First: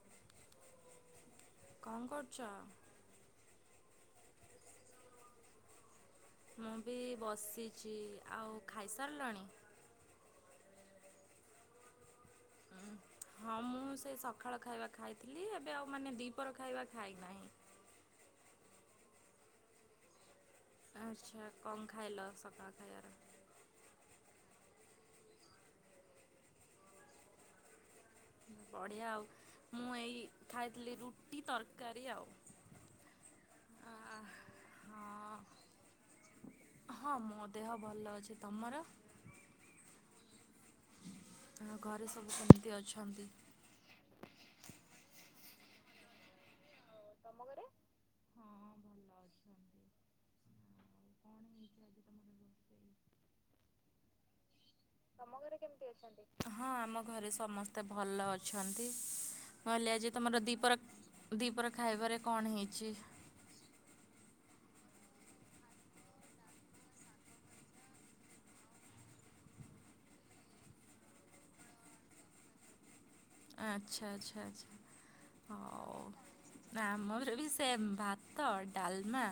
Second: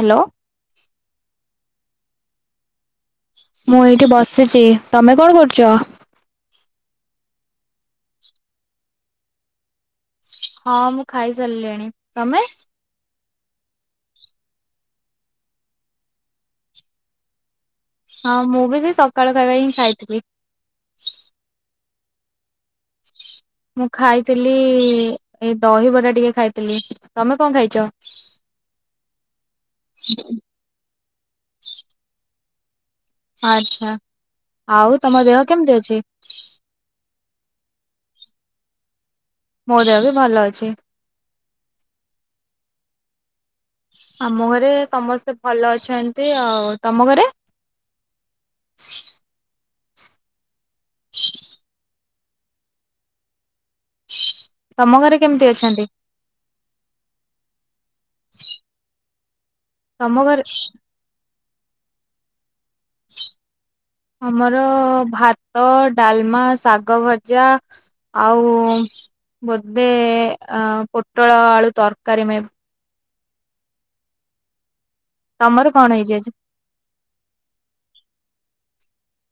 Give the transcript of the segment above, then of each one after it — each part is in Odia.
ହାଲୋ। କଣ କରୁଚ? ମୁଁ ଏଇଠି ବସିଚି ତମେ କଣ କରୁଚ? ମୁଁ ବି ବସି ଚି ଆଉ ଖାଇସାରିଲାଣି? ହଁ ମୁଁ ଖାଇସାରିଲିଣି। ତମେ? ଉଁ, ହଁ ମୁଁ ସେଇ ସଖାଳ ଖାଇବା ଖାଇଥିଲି ଏବେ ଆଉ ମାନେ ଦିପର ଖାଇବା ଖାଇନାହିଁ। ହଁ ମୁଁ ବି ସେଇ ସକାଳ ଖାଇବା ହିଁ ଖାଇଥିଲି। ଆଚ୍ଛା କମ୍ ଖାଇଲ ସକା ମୁଁ ଖାଇଥିଲି ଏଇ ଦହିବରା ଟିକେ ଖାଇଥିଲି ତମେ କଣ ଖାଇଚ? ବଢିଆ ଆଉ ମୁଁ ଏଇ ଖାଇଥିଲି ରୁଟି ତରକାରୀ ଆଉ। ଆ, ଆଚ୍ଛା ଆଉ ତମ ହଁ ଦେହ କେମତି ଅଛି? ହଁ ମୋ ଦେହ ଭଲ ଅଛି ତମର? ମୋ ଦେହ ବି ଭଲ ଅଛି। ଆଉ ଘରେ ସବୁ କେମିତି ଅଛନ୍ତି? ଆମ ଘରେ ସମସ୍ତେ ଭଲ ଅଛନ୍ତି ଆଉ ତମ ଘରେ? ହଁ ଭଲ ଅଛନ୍ତି କଣ ହେଇଛି ହଁ ଆଜି ତମର? ତମ ଘରେ କେମିତି ଅଛନ୍ତି? ହଁ ଆମ ଘରେ ସମସ୍ତେ ଭଲ ଅଛନ୍ତି। ନହେଲେ ଆଜି ତମ ତମର ଘରେ ଦି ପ୍ର ଦିପହର ଖାଇବାରେ କଣ ହେଇ ଚି ଆମର ଭାତ, ଡାଲମା, ଶାଗ ଭଜା ଆଉ ବୋଦେ ଆ-ପୋଟଳ ଆଳୁ ତରକାରୀ ମେ ଆଚ୍ଛା ଆଚ୍ଛା ଆଚ୍ଛା। ତମର କଣ ହେଇଛି ଆଜି? ହ ଆମର ବି ସେମ ଭାତ ଡାଲ ଲମା,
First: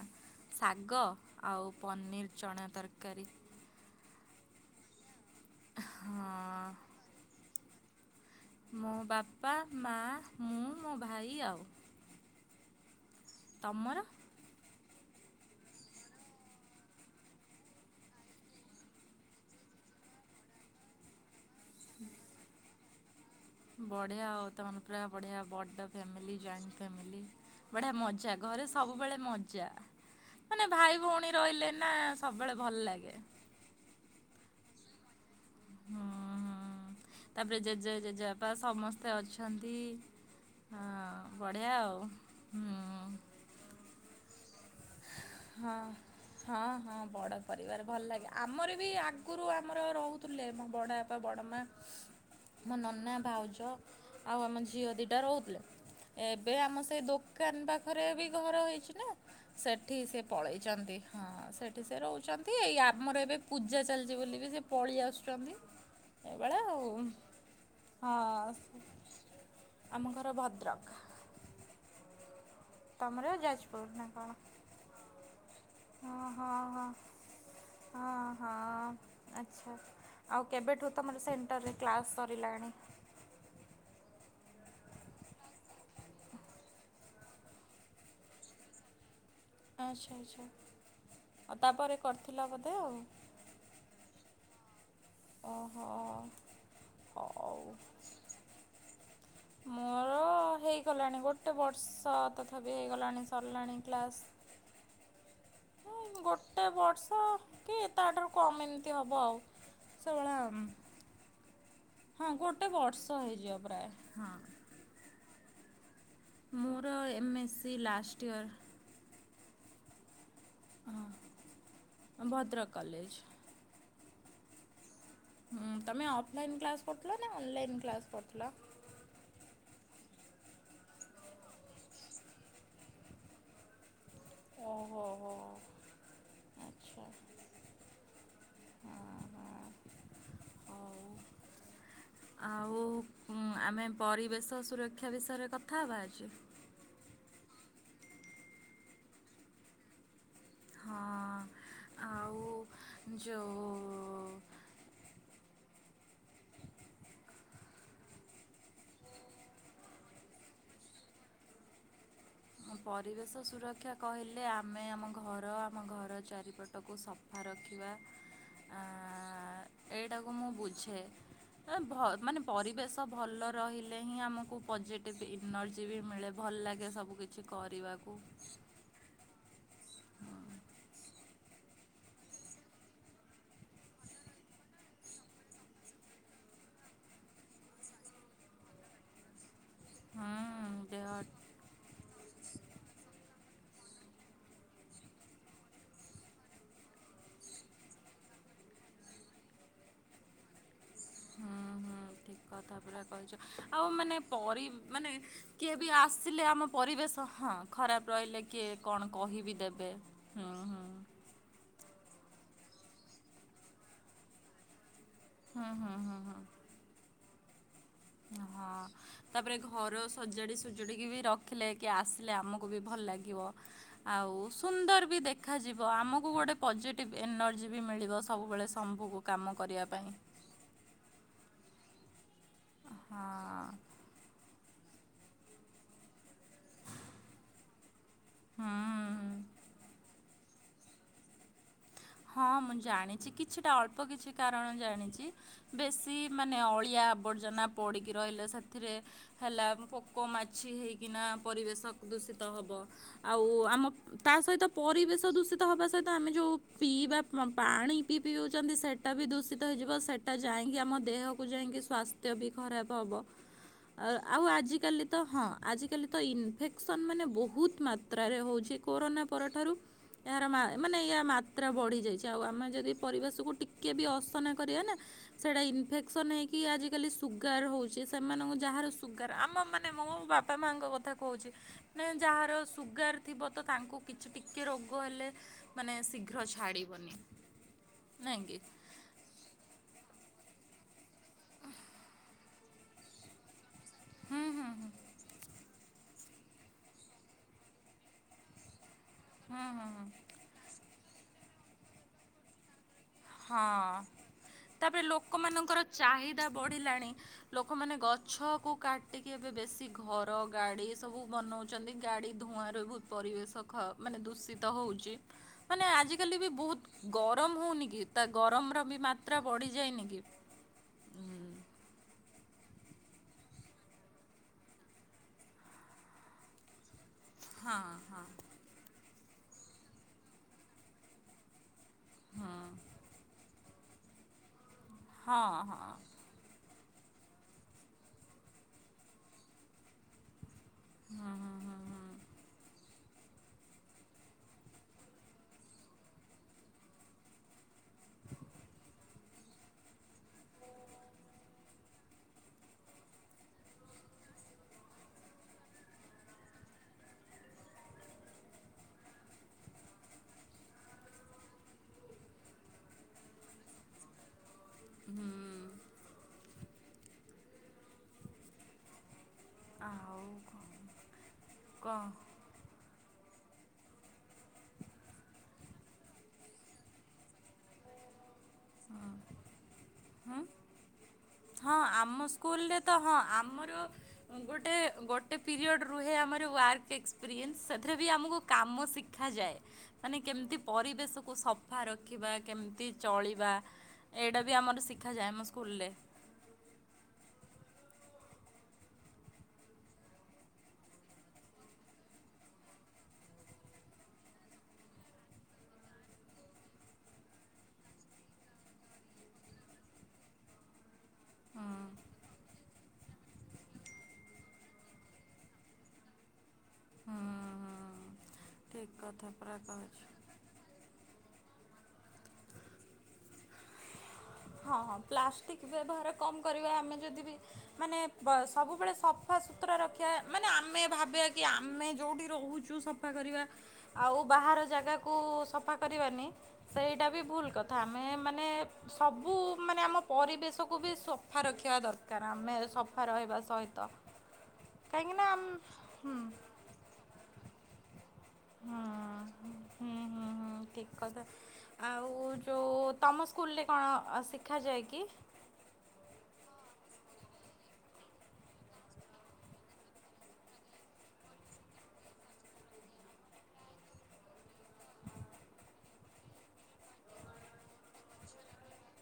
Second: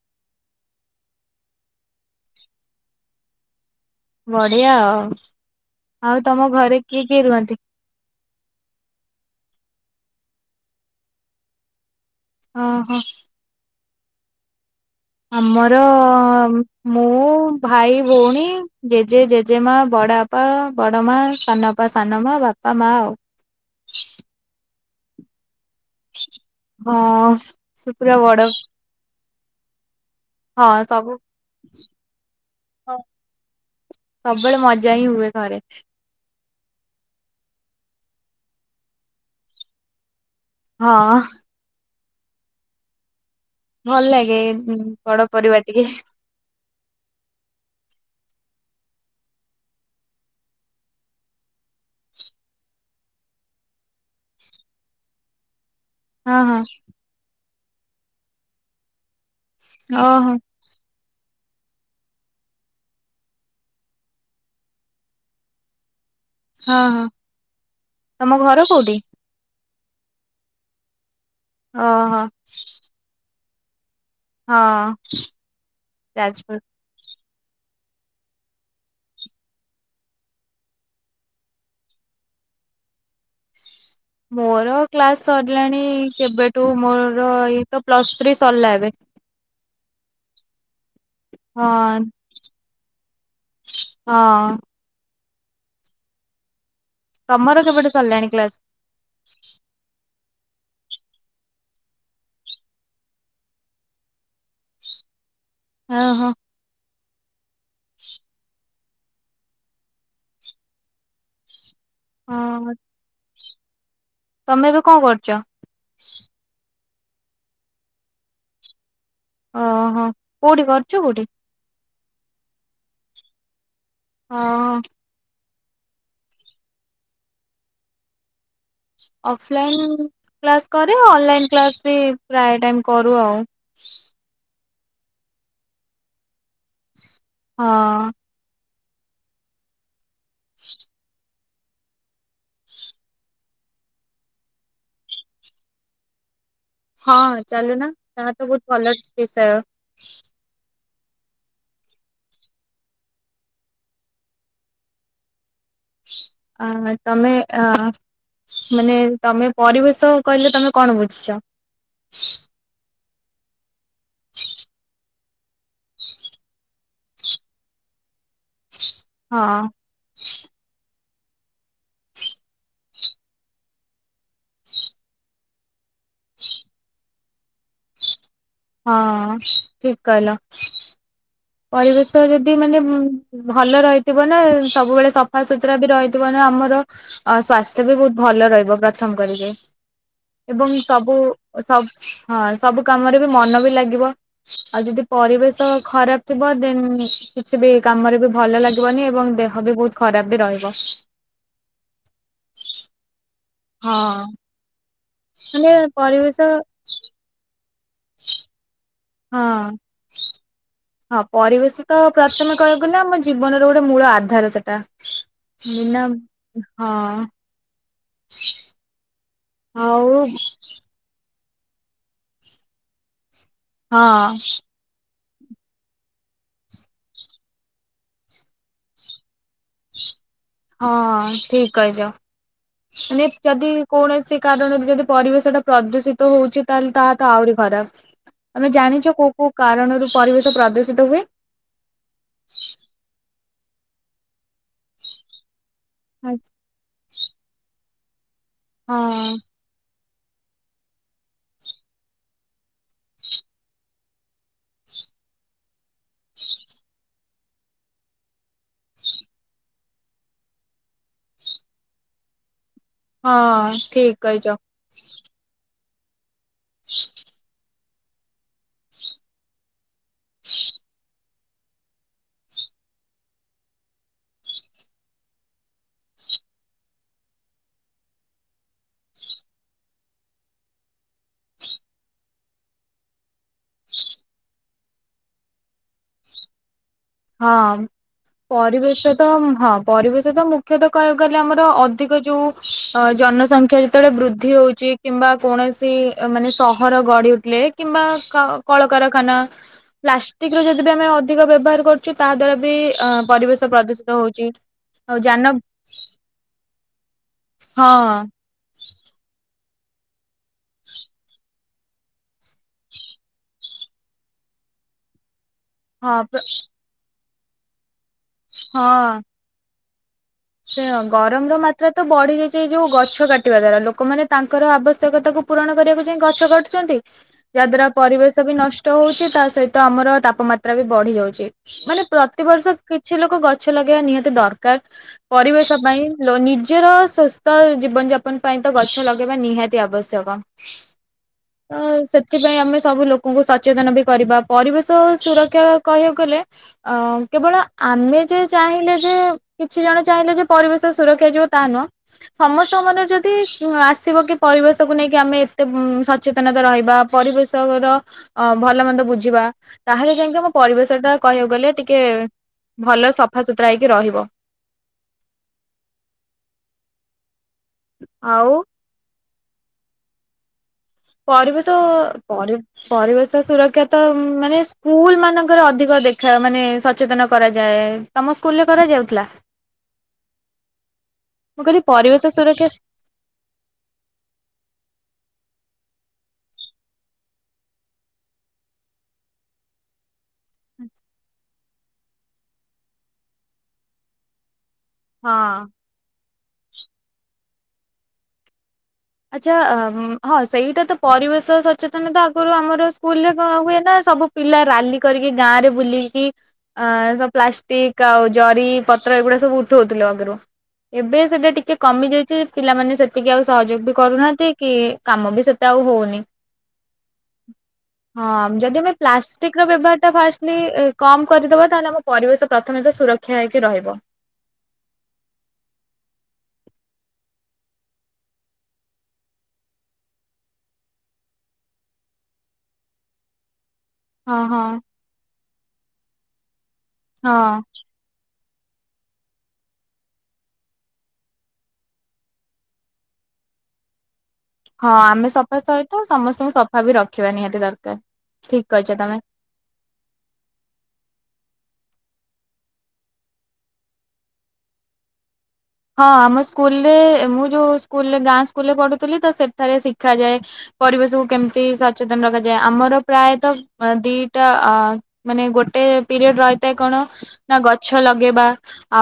ଶାଗ, ଆଉ ପନିର୍ ଚଣା ତରକାରୀ। ବଢିଆ ଆଉ ତମ ହଁ। ଘରେ କିଏ କିଏ ରୁହନ୍ତି? ମୋ ବାପା, ମା, ମୁଁ, ମୋ ଭାଇ ଆଉ। ଓହୋ। ତମର? ଆମର ମୁଁ, ଭାଇ, ଭଉଣୀ, ଜେଜେ, ଜେଜେମା, ବଡ଼ ବାପା, ବଡ ମା, ସାନବାପା, ସାନମା, ବାପା, ମା ଆଉ। ବଢିଆ ଆଉ ତମର ପୁରା ବଢିଆ ବ ବଡ ଫ୍ୟାମିଲ ଜଏଣ୍ଟ ଫ୍ୟାମିଲ ହଁ ବଢିଆ ସେ ପୁରା ମଜା ବଡ ଘରେ ସବୁବେଳେ ମ ଜ ମାନେ ହଁ ଭାଇ ସବୁ ଭୋଉଣୀ ରହିଲେ ନା ସବୁବେଳେ ଭଲଲାଗେ। ଜାହିଁ ହୁଏ। ଘରେ। ତାପରେ ଜେଜେ ଜେଜେବାପା ସମସ୍ତେ ଅଛନ୍ତି। ହଁ ବଢିଆ ଆଉ। ହଁ। ଭଲ ଲାଗେ। ବଡ଼ ପରିବାର ହଁ। ଟିକେ ହଁ ହଁ ବଡ଼ ପରିବାର ଭଲ ଲାଗେ ଆମର ବି ଆଗରୁ ଆମର ରହୁଥିଲେ ମୋ ବଡ଼ ଆପା ବଡ଼ ମା ମୋ ନନା ଭାଉଜ ଆଉ ଆମ ଝିଅ ଦୁଇଟା ରହୁଥିଲେ। ହଁ ଏବେ ହଁ ଆମ ସେଇ ଦୋକ ଦୋକାନ ପାଖରେ ବି ଘର ହେଇଛି ନା। ହ ଏଠି ସେ ପଳେଇଛନ୍ତି। ହଁ ସେଠି ସେ ରହୁଛନ୍ତି ଏଇ ଆମର ଏବେ ପୂଜା ଚାଲିଛି ବୋଲି ବି ସେ ପଳେଇ ଆସୁଛନ୍ତି। ଏଇଭଳିଆ ହଁ ଆଉ। ହଁ ହଁ ତମ ଘର କୋଉଠି? ଆମ ଘର ଭଦ୍ରକ। ଓ ହୋ। ତମର ଯାଜ ହଁ। ହ ଯାଜପୁର। ହଁ ହଁ। ହଁ ହଁ ଆଚ୍ଛା ଆଉ କେବେଠୁ ତମର ସେଣ୍ଟରରେ କ୍ଲାସ୍ ସରିଲାଣି। ମୋର କ୍ଲାସ ସରିଲାଣି କେବେଠୁ ମୋର ଏଇ ତ ପ୍ଲସ ଥ୍ରୀ ସରିଲା ଏବେ ଆଚ୍ଛା ଆଚ୍ଛା। ଆଉ ତାପରେ ହଁ କରିଥିଲା ବୋଧ ହ। ହଁ। ଓହୋ। ହଉ। ତମର ସେପଟେ ସାରିଲାଣି କ୍ଲାସ୍। [unintelligible] ଗଟେ ବର୍ଷ ତଥାପି ହେିଲ ହଁ ଓହୋ ଗୋଟେ ବର୍ଷ କି ଏ ତା ଆଡ କମ ଏମିତି ହବ ଆଉ ସେଭଳେ ହଁ ଗୋଟେ ବର୍ଷ ହେଇଯିବ। ତାପ୍ ତମେ ଏବେ କଣ କରୁଛ? ମୋର ଏମ୍ ଏସ୍ସିି ଲାଷ୍ଟ ଇୟର୍ ଓହୋ କୋଉଠି କରୁଛୁ କୋଉଠି? ଭଦ୍ରକ କଲେଜ। ହଁ। ହୁଁ ତମେ ଅଫଲାଇନ୍ କ୍ଲାସ କରୁଥିଲ ନା ଅନଲାଇନ୍ କ୍ଲାସ କରୁଥିଲ।। ଅଫଲାଇନ୍ କ୍ଲାସ କରେ ଅନଲାଇନ୍ କ୍ଲାସ ବି ପ୍ରାୟ ଟାଇ କରୁ ଆଉ। ଓହୋ ହୋ ଆଚ୍ଛା ହଁ ହଁ ହଁ ହଉ। ଆଉ ଉ ଆମେ ପରିବେଶ ସୁରକ୍ଷା ବିଷୟରେ କଥା ହେବା ଆଜି। ହଁ ଚାଲୁନ ତାହା ତ ବହୁତ ଭଲ ବିଷୟ। ହଁ ଆଉ ଯୋଉ ଅ ତମେ ଅ ମାନେ ତମେ ପରିବେଶ କହିଲେ ତମେ କଣ ବୁଝୁଛ? ପରିବେଶ ସୁରକ୍ଷା କହିଲେ ଆମେ ଆମ ଘର ଆମ ଘର ଚାରି ପଟ ପଟକୁ ସଫା ରଖିବା ହଁ। ଆଁ, ଏଇଟାକୁ ମୁଁ ବୁଝେ ମାନେ ପରିବେଶ ଭଲ ରହିଲେ ହିଁ ଆମକୁ ପଜେଟିଭ ଇ ଏନର୍ଜି ବି ମିଳେ ଭଲ ଲାଗେ ସବୁ କିଛି କିଛି କରିବାକୁ। ହଁ ଠିକ କହିଲ। ପରିବେଶ ଯଦି ମାନେ ଭଲ ରହିଥିବ ନା ସବୁବେଳେ ସଫା ସୁୁତୁରା ବି ରହିଥିବ ନା ଆମର ସ୍ୱାସ୍ଥ୍ୟ ବି ଭଲ ରହିବ ପ୍ରଥମ କରିକି ହୁଁ ଏବଂ ଦେହ ସବୁ ହଁ ସବୁ କାମରେ ବି ମନ ବି ଲାଗିବ ଆଉ ଯଦି ପରିବେଶ ଖରାପ ଥିବ ଦେନ୍ କିଛି ବି କାମରେ ବି ଭଲ ଲାଗିବନି ଏବଂ ଦେହ ବି ବହୁତ ଖରାପ ବି ରହିବ। ଠିକ କଥା ପା କହିଛ। ଆଉ ମାନେ ହଁ ପରି ମାନେ ମାନେ କିଏ ବି ପରିବେଶ ଆସିଲେ ଆମ ପରିବେଶ ହଁ। ଖରାପ ରହିଲେ କିଏ କଣ? ହଁ କହିିବି ଦେବେ ହୁଁଁ। ହଁ ପରିବେଶ ତ ପ୍ରଥମେ କହିବାକୁ ଗଲେ ଆମ ଜୀବନର ଗୋଟେ ମୂଳ ଆଧାର ସେଟା। ହୁଁ ହୁଁ ବିନା ହୁଁ ହୁଁ ହଁ। ହଁ। ତାପରେ ଘର ଆଉ ସଜାଡି ସଜାଡ଼ିକି ବି ରଖ। ରଖିଲେ। କିଏ ଆସିଲେ ଆମକୁ ବି ଭଲ ଲାଗିବ ଆଉ ହଁ ସୁନ୍ଦର ବି ଦେଖ ଦେଖାଯିବ ଆମକୁ ଗୋଟେ ପଜିଟିଭ୍ ଏନର୍ଜି ବି ମିଳିବ ସବୁବେଳେ ଶମ୍ଭୁକୁ କାମ କରିବା ପାଇଁ। ହଁ ଠିକ କହିଛ। ହଁ ମାନେ ଯଦି କୌଣସି କାରଣରୁ ଯଦି ପରିବେଶ ଟା ପ୍ରଦୂଷିତ ଷିତ ହଉଛି ତାହେଲେ ତାହା ତ ଆହୁରି ଖରାପ ତମେ ଜାଣିଛ କୋଉ ହୁଁ। କୋଉ କାରଣରୁ ପାରିବେ ଶ ପ୍ରଦୂଷିତ ହୁଏ। ହଁ ମୁଁ ଜାଣିଛି କିଛିଟା ଅଳ୍ପ କିଛି କାରଣ ଜାଣିଛି। ବେଶୀ ହଁ ମାନେ ଅଳିଆ ଆବର୍ଜନା। ପଡ଼ିିକି ରହିଲେ ସେଥିରେ ହେଲା ପୋକ ମାଛି ହେଇକିନା ପରିବେଶ ଦୂଷିତ ହେବ ଆଉ ଆମ ତା ସହିତ ପରିବେଶ ଦୂଷିତ ହେବା ସହିତ ଆମେ ଜଉ ପାଣି ପିଇ ପିଇଉଛନ୍ତି ସେଇଟା ବି ଦୂଷିତ ହେଇଯିବ ସେଇଟା ଯାଇକି ଆମ ଦେହକୁ ଯାଇକି ସ୍ୱାସ୍ଥ୍ୟ ବି ଖରାପ ହବ ହଁ ଠିକ ଆଉ କହିଛ ଆଜିିକାଲି ତ ହଁ। କଲି ତ ଇ ଫେକ୍ସନ୍ ମାନେ ବହୁତ ମାତ୍ର ଯାତ୍ରାରେ ହଉଛି କୋରୋନା ପରଠାରୁ ଏହାର ମା ମାନେ ୟା ମା ମାତ୍ରା ବଢ଼ିଯାଇଛି ଆଉ ଆମେ ଯଦି ପରିବେଶକୁ ଟିକିଏ ବି ଅସନା କରିବା ନା ସେଇଟା ଇନଫେକ୍ସନ୍ ହେଇକି ଆଜିକାଲି ସୁଗାର ହଉଛି ସେମାନଙ୍କୁ ଯାହାର ସୁଗାର ଆମ ମାନେ ମୋ ବାପା ମାଙ୍କ କଥା କହୁଛି ମାନ ଯାହାର ସୁଗାର ଥିବ ତ ତାଙ୍କୁ କିଛି ଟିକେ ରୋଗ ହେଲେ ମାନେ ଘ୍ର ଛାଡ଼ିି ହଁ ପରିବେଶ ତ ହଁ ପରିବେଶ ତ ମୁ ମୁଖ୍ୟତଃ କହିବାକୁ ଗଲେ ଆମର ଅଧିକ ଯୋଉ ଅ ଜନସଂଖ୍ୟା ଯେତେବେଳେ ହୁଁ ବୃଦ୍ଧି ହୁଁ ହୁଁ ହଉଛି କିମ୍ବା କୌଣସି ମାନେ ସହର ଗଡି ଉଠିଲେ କିମ୍ବା କଳକାର ଖାନ ହୁଁ ହୁଁ ହୁଁ ପ୍ଲାଷ୍ଟିକ ର ବି ଯଦି ଆମେ ଅ ଅଧିକ ବ୍ୟବହାର କର ତାହା ଦ୍ୱାରା ବି ହଁ ପରିବେଶ ପ୍ରଦୂଷିତ ହଉଛି। ତାପରେ ଆଉ ଯାନ ଲୋକମାନାନଙ୍କର ଚାହିଦା ବଢିଲାଣି ହଁ ଲୋକମାନେ ଗଛ କୁ କାଟିକି ଏବେ ବେଶୀ ଘର ଗାଡି ସବୁ ବନଉଛି ନ୍ତି ଗାଡି ଧୂଆଁ ର ବହୁତ ପରିବେଶ ମାନେ ଦୂଷିତ ହୋଉଚି। ମାନେ ହଁ ଆଜିକାଲି ବି ବହୁତ ଗରମ ହେଉନି କି? ତା ଗରମ ର ବି ମାତ୍ରା ବଢି ଯାଇନି କି? ସେୟା ଗରମ ର ମାତ୍ରା ତ ବଢି ଯାଇଛି ଏଇ ଯୋଉ ଗଛ କାଟିବା ଦ୍ଵାରା ଲୋକମାନେ ତାଙ୍କର ଆବଶ୍ୟକତାକୁ ପୂରଣ କରିବାକୁ ଯାଇ ଗଛ କାଟୁଛନ୍ତି। ହଁ ଯାଦ୍ୱାରା ହଁ ପରିବେଶ ବି ନଷ୍ଟ ହୋଇଚି। ତା ସହିତ ଆମର ତାପମାତ୍ରା ବି ବଢି ଯାଉଛି। ମାନେ ପ୍ରତିବର୍ଷ କିଛି ଲୋକ ଗଛ ଲଗେଇବା ନିହାତି ଦରକାର। ହଁ ପରିବେଶ ହଁ ପାଇଁ ଲୋ ନି ରାଜ୍ୟର ସୁସ୍ଥ ଜୀବନ ଯାପନ ପାଇଁ ତ ଗଛ ଲଗେଇବା ନିହାତି ଆବଶ୍ୟକ। ହଁ ହୁଁ ହୁଁ ତ ହୁଁ ସେଥିପାଇଁ ଆମେ ସବୁ ଲୋକଙ୍କୁ ସଚେତନ ବି କରିବା ପରିବେଶ ସୁରକ୍ଷା କହିବାକୁ ଗଲେ ଅ କେବଳ ଆମେ ଯେ ଚାହିଁଲେ ଯେ କିଛି ଜଣ ଚାହିଁଲେ ଯେ ପରିବେଶ ସୁରକ୍ଷା ଯିବ ତାହା ନୁହଁ। ସମସ୍ତ ମନରେ ଯଦି ଆସିବ କି ପରିବେଶକୁ ନେଇକି ଆମେ ଏତେ ସଚେତନତା ରହିବା ପରିବେଶର ଭଲ ମନ୍ଦ ବୁଝିବା ତାହେଲେ ଯାଇକି ଆମ ପରିବେଶ ଟା କହିବାକୁ ଗଲେ ଟିକେ ଭଲ ସଫା ସୁତୁରା ହେଇକି ରହିବ। ହୁଁ ହୁଁ ଆଉ। ଆଉ କଣ ପରିବେଶ କଣ ପର ପରିବେଶ ସୁରକ୍ଷା ତ ମାନେ ସ୍କୁଲ ମାନଙ୍କରେ ଅଧିକ ଦେଖା ମାନେ ସଚେତନ କରାଯାଏ। ତମ ସ୍କୁଲରେ କରାଯାଉଥିଲା। ହୁଁ ମୁଁ ହଁ କହିଲି ଆମ ପରିବେଶ ସୁରକ୍ଷା ସ୍କୁଲରେ ତ ହଁ ଆମର ଗୋଟେ ଗୋଟେ ପିରିୟଡ଼ ରୁହେ ଆମର ୱାର୍କ ଏକ୍ସପିରିଏନ୍ସ ସେଥିରେ ବି ଆମକୁ କାମ ଶିଖାଯାଏ ମାନେ କେମିତି ପରିବେଶକୁ ସ ସଫା ରଖିବା କେମିତି ଚଳିବା ଏଇଟା ବି ଆମର ଶିଖାଯାଏ ହଁ ଆମ ସ୍କୁଲରେ ଆଚ୍ଛା ହଁ ସେଇଟା ତ ପରିବେଶ ସଚେତନତା ଆଗରୁ ଆମର ସ୍କୁଲରେ କଣ ହୁଏ ନା ସବୁ ପିଲା ରାଲି କରିକି ଗାଁରେ ବୁଲିକି ସ ପ୍ଲାଷ୍ଟିକ ଆଉ ଜରି ପତ୍ର ଏଗୁଡା ସବୁ ଉଠଉଥିଲୁ ଆଗରୁ ଏବେ ସେଇଟା ହୁଁ ଟିକେ କମିଯାଇଛି ପିଲାମାନେ ସେତିକି ଆଉ ସହଯୋଗ ବି କରୁନାହାନ୍ତି କି କାମ ବି ସେତେ ଆଉ ହଉନି ହୁଁ ହୁଁ ହଁ ଯି ଠିକ୍ କଥା ପୁରା ପ୍ଲାଷ୍ଟିକ ର ବ୍ୟବହାର ଟା କହିଛୁ। ଫା କ କରିଦବ ତାହେଲେ ଆମ ପରିବେଶ ପ୍ରଥମେତ ସୁରକ୍ଷା ହେଇକି ରହିବ‌। ହଁ ହଁ ପ୍ଲାଷ୍ଟିକ୍ ବ୍ୟବହାର କମ କରିବା। ଆମେ ଯଦି ବି ମାନେ ସବୁବେଳେ ସଫା ସୁୁତୁରା ରଖିବା। ମାନେ ଆମେ ଭାବିବା କି ଆମେ ଯେଉଁଠି ରହୁଛୁ ସଫା କରିବା। ଆଉ ହଁ ହଁ। ବାହାର ଜାଗାକୁ ସଫା କରିବାନି। ସେଇଟା ବି ହଁ ଭୁଲ କଥା ଆମେ ମାନେ ସବୁ ମାନେ ଆମ ପରିବେଶକୁ ବି ସଫା ରଖିବା ଦରକାର। ଆମେ ସଫା ରହିବା ସହିତ ହଁ କାହିଁକିନା ଆମେ ଆମ ସଫା ସହିତ ହୁଁ ସମସ୍ତଙ୍କୁ ସଫା ବି ରଖିବା ନିହାତି ଦରକାର। ଠିକ ହୁଁ କହିଛ ତମେ। ହୁଁ ହୁଁ ହୁଁ ଠିକ କଥା ଆଉ। ଓ ଯେଉଁ ତମ ସ୍କୁଲରେ କଣ ଶିଖାଯାଏ କି? ହଁ ଆମ ସ୍କୁଲରେ ମୁଁ ଯୋଉ ସ୍କୁଲ ଗାଁ ସ୍କୁଲରେ ପଢୁଥିଲି। ତ ସେଠାରେ ଶିଖାଯାଏ ପରିବେଶକୁ କେମିତି ସଚେତନ ରଖାଯାଏ। ଆମର ପ୍ରାୟତଃ ଦିଟା ମାନେ ଗୋଟେ ପିରିୟଡ଼ ରହିଥାଏ। କଣ ନା ଗଛ ଲଗେଇବା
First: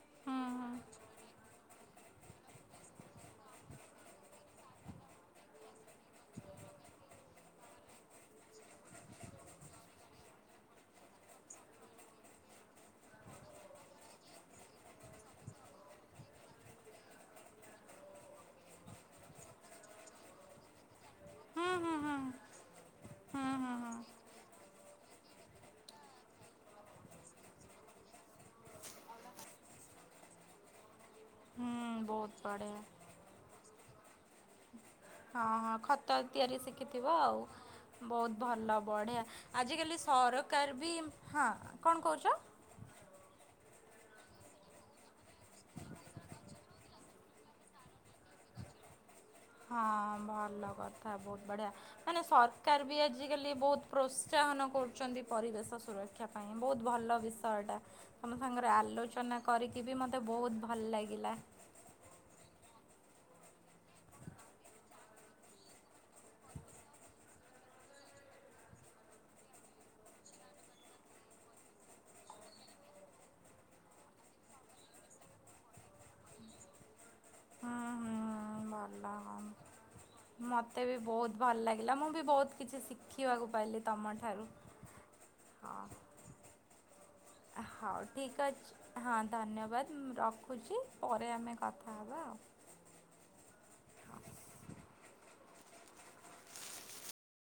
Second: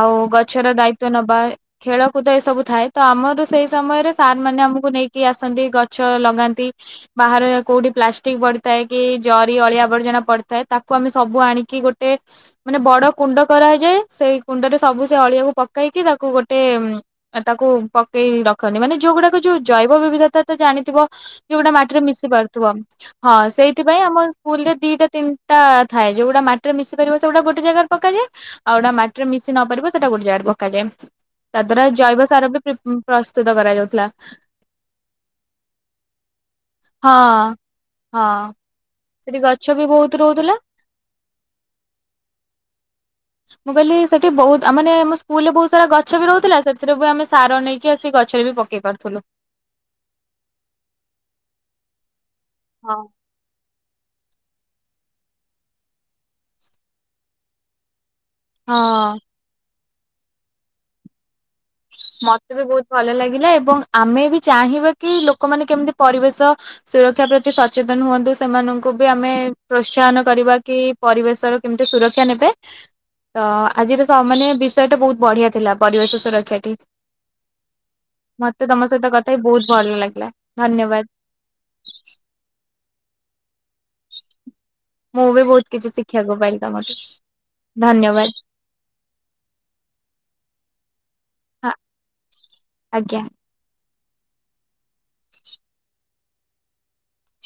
ଆଉ ହୁଁ ହୁଁ ଗଛର ଦାୟିତଵ ନେବା। ଖେଳକୁଦ ଏ ସବୁ ଥାଏ ତ ଆମର ସେଇ ସମୟରେ ସାର୍ ମାନେ ଆମକୁ ନେଇକି ଆସନ୍ତି ଗଛ ଲଗାନ୍ତି ବାହାରେ କୋଉଠି ପ୍ଲାଷ୍ଟିକ ପଡିଥାଏ କି ଜରି ଅଳିଆ ଆବର୍ଜନା ପଡିଥାଏ। ତାକୁ ଆମେ ସବୁ ଆଣିକି ଗୋଟେ ମାନେ ବଡ କୁଣ୍ଡ କରାଯାଏ। ସେଇ କୁଣ୍ଡରେ ସବୁ ସେ ଅଳିଆକୁ ପକେଇକି ତାକୁ ଗୋଟେ ଟେ ତାକୁ ପକେଇ ରଖନ୍ତି ମାନେ ଯୋଉଗୁଡାକ ଯୋଉ ଜୈବ ବିବିଧତା ତ ଜାଣିଥିବ ହୁଁ ଯୋଉଗୁଟା ହୁଁ ମାଟିରେ ହୁଁ ମିଶି ପାରୁଥିବ। ହଁ ହୁଁ ହୁଁ ହୁଁ ସେଇଥିପାଇଁ ଆମ ସ୍କୁଲ ରେ ଦିଟା ତିନିଟା ଥାଏ ଯୋଉଗୁଟା ମାଟିରେ ମିଶି ପାରିବ ସେଗୁଟା ଗୋଟେ ଜାଗାରେ ପକାଯାଏ। ଆଉ ଗୋଟା ମାଟିରେ ମିଶି ନ ପାରିବ ସେଇଟା ଗୋଟେ ଜାଗାରେ ପକାଯାଏ। ାରା ହୁଁ ଜୈବ ବହୁତ ସାର ବି ବଢ଼ିଆ ପ୍ରସ୍ତୁତ କରାଯାଉ। [unintelligible] ହଁ ହଁ ଖତ ତିଆରି ଶିଖିଥିବ ଆଉ ହଁ ବହୁତ ହଁ ଭଲ ବଢିଆ ସେଠି ଗଛ ବି ଆଜିକାଲି ବହୁତ ରହୁଥିଲା ସରକାର ବି ହଁ କଣ କହୁଛ। ମୁଁ କହିଲି ସେଠି ବହୁତ ମାନେ ମୋ ସ୍କୁଲ ରେ ବହୁତ ସାରା ଗଛ ଗଛ ବି ରହୁଥିଲା ସେଥିରେ ବି ଆମେ ସାର ନେଇକି ଆସି ଗଛରେ ବି ପକେଇ ପାରୁଥିଲୁ। ହଁ ଭଲ କଥା ବହୁତ ବଢିଆ ମାନେ ସରକାର ହଁ ବି ଆଜିକାଲି ବହୁତ ପ୍ରୋତ୍ସାହନ କରୁଛନ୍ତି ପରିବେଶ ସୁରକ୍ଷା ପାଇଁ ବହୁତ ଭଲ ବିଷୟଟା ଆମ ସାଙ୍ଗରେ ହଁ। ଆଲୋଚନା କରି [unintelligible] ମୋତେ ବହୁତ ଭଲ ଲାଗିଲା। ମତେ ବି ବହୁତ ଭଲ ଲାଗିଲା ଏବଂ ଆମେ ବି ଚାହିଁବା କି ଲୋକମାନେ କେମିତି ପରିବେଶ ସୁରକ୍ଷା ପ୍ରତି ସଚେତନ ହୁଅନ୍ତୁ ସେମାନଙ୍କୁ ବି ଆମେ ପ୍ରୋତ୍ସାହନ କରିବା କି ପରିବେଶର କେମିତି ସୁରକ୍ଷା ନେବେ ତ ଆଜିର ମ ବିଷୟଟା ବହୁତ ବଢିଆ ଥିଲା ପରିବେଶ ସୁରକ୍ଷାା ମତେ ବି [unintelligible] ମତେ ବି ଧନ୍ୟବାଦ। ବହୁତ ଭଲ ଲାଗିଲା ମୁଁ ବି ବହୁତ କିଛି ଶିଖି ସିଖିଇବାକୁ ପାଇଲି ତମଠାରୁ ମୁଁ ବି ବହୁତ କିଛି ହଁ ଶିଖିଆକୁ ପାଇଲି ତମଠୁ। ହଉ ଧନ୍ୟବାଦ ଠିକ୍ ଅଛି ହଁ ଧନ୍ୟବାଦ ମୁଁ ରଖୁଛି ପରେ ଆମେ ହଁ କଥା ହବା ଆଉ। ଆଜ୍ଞା।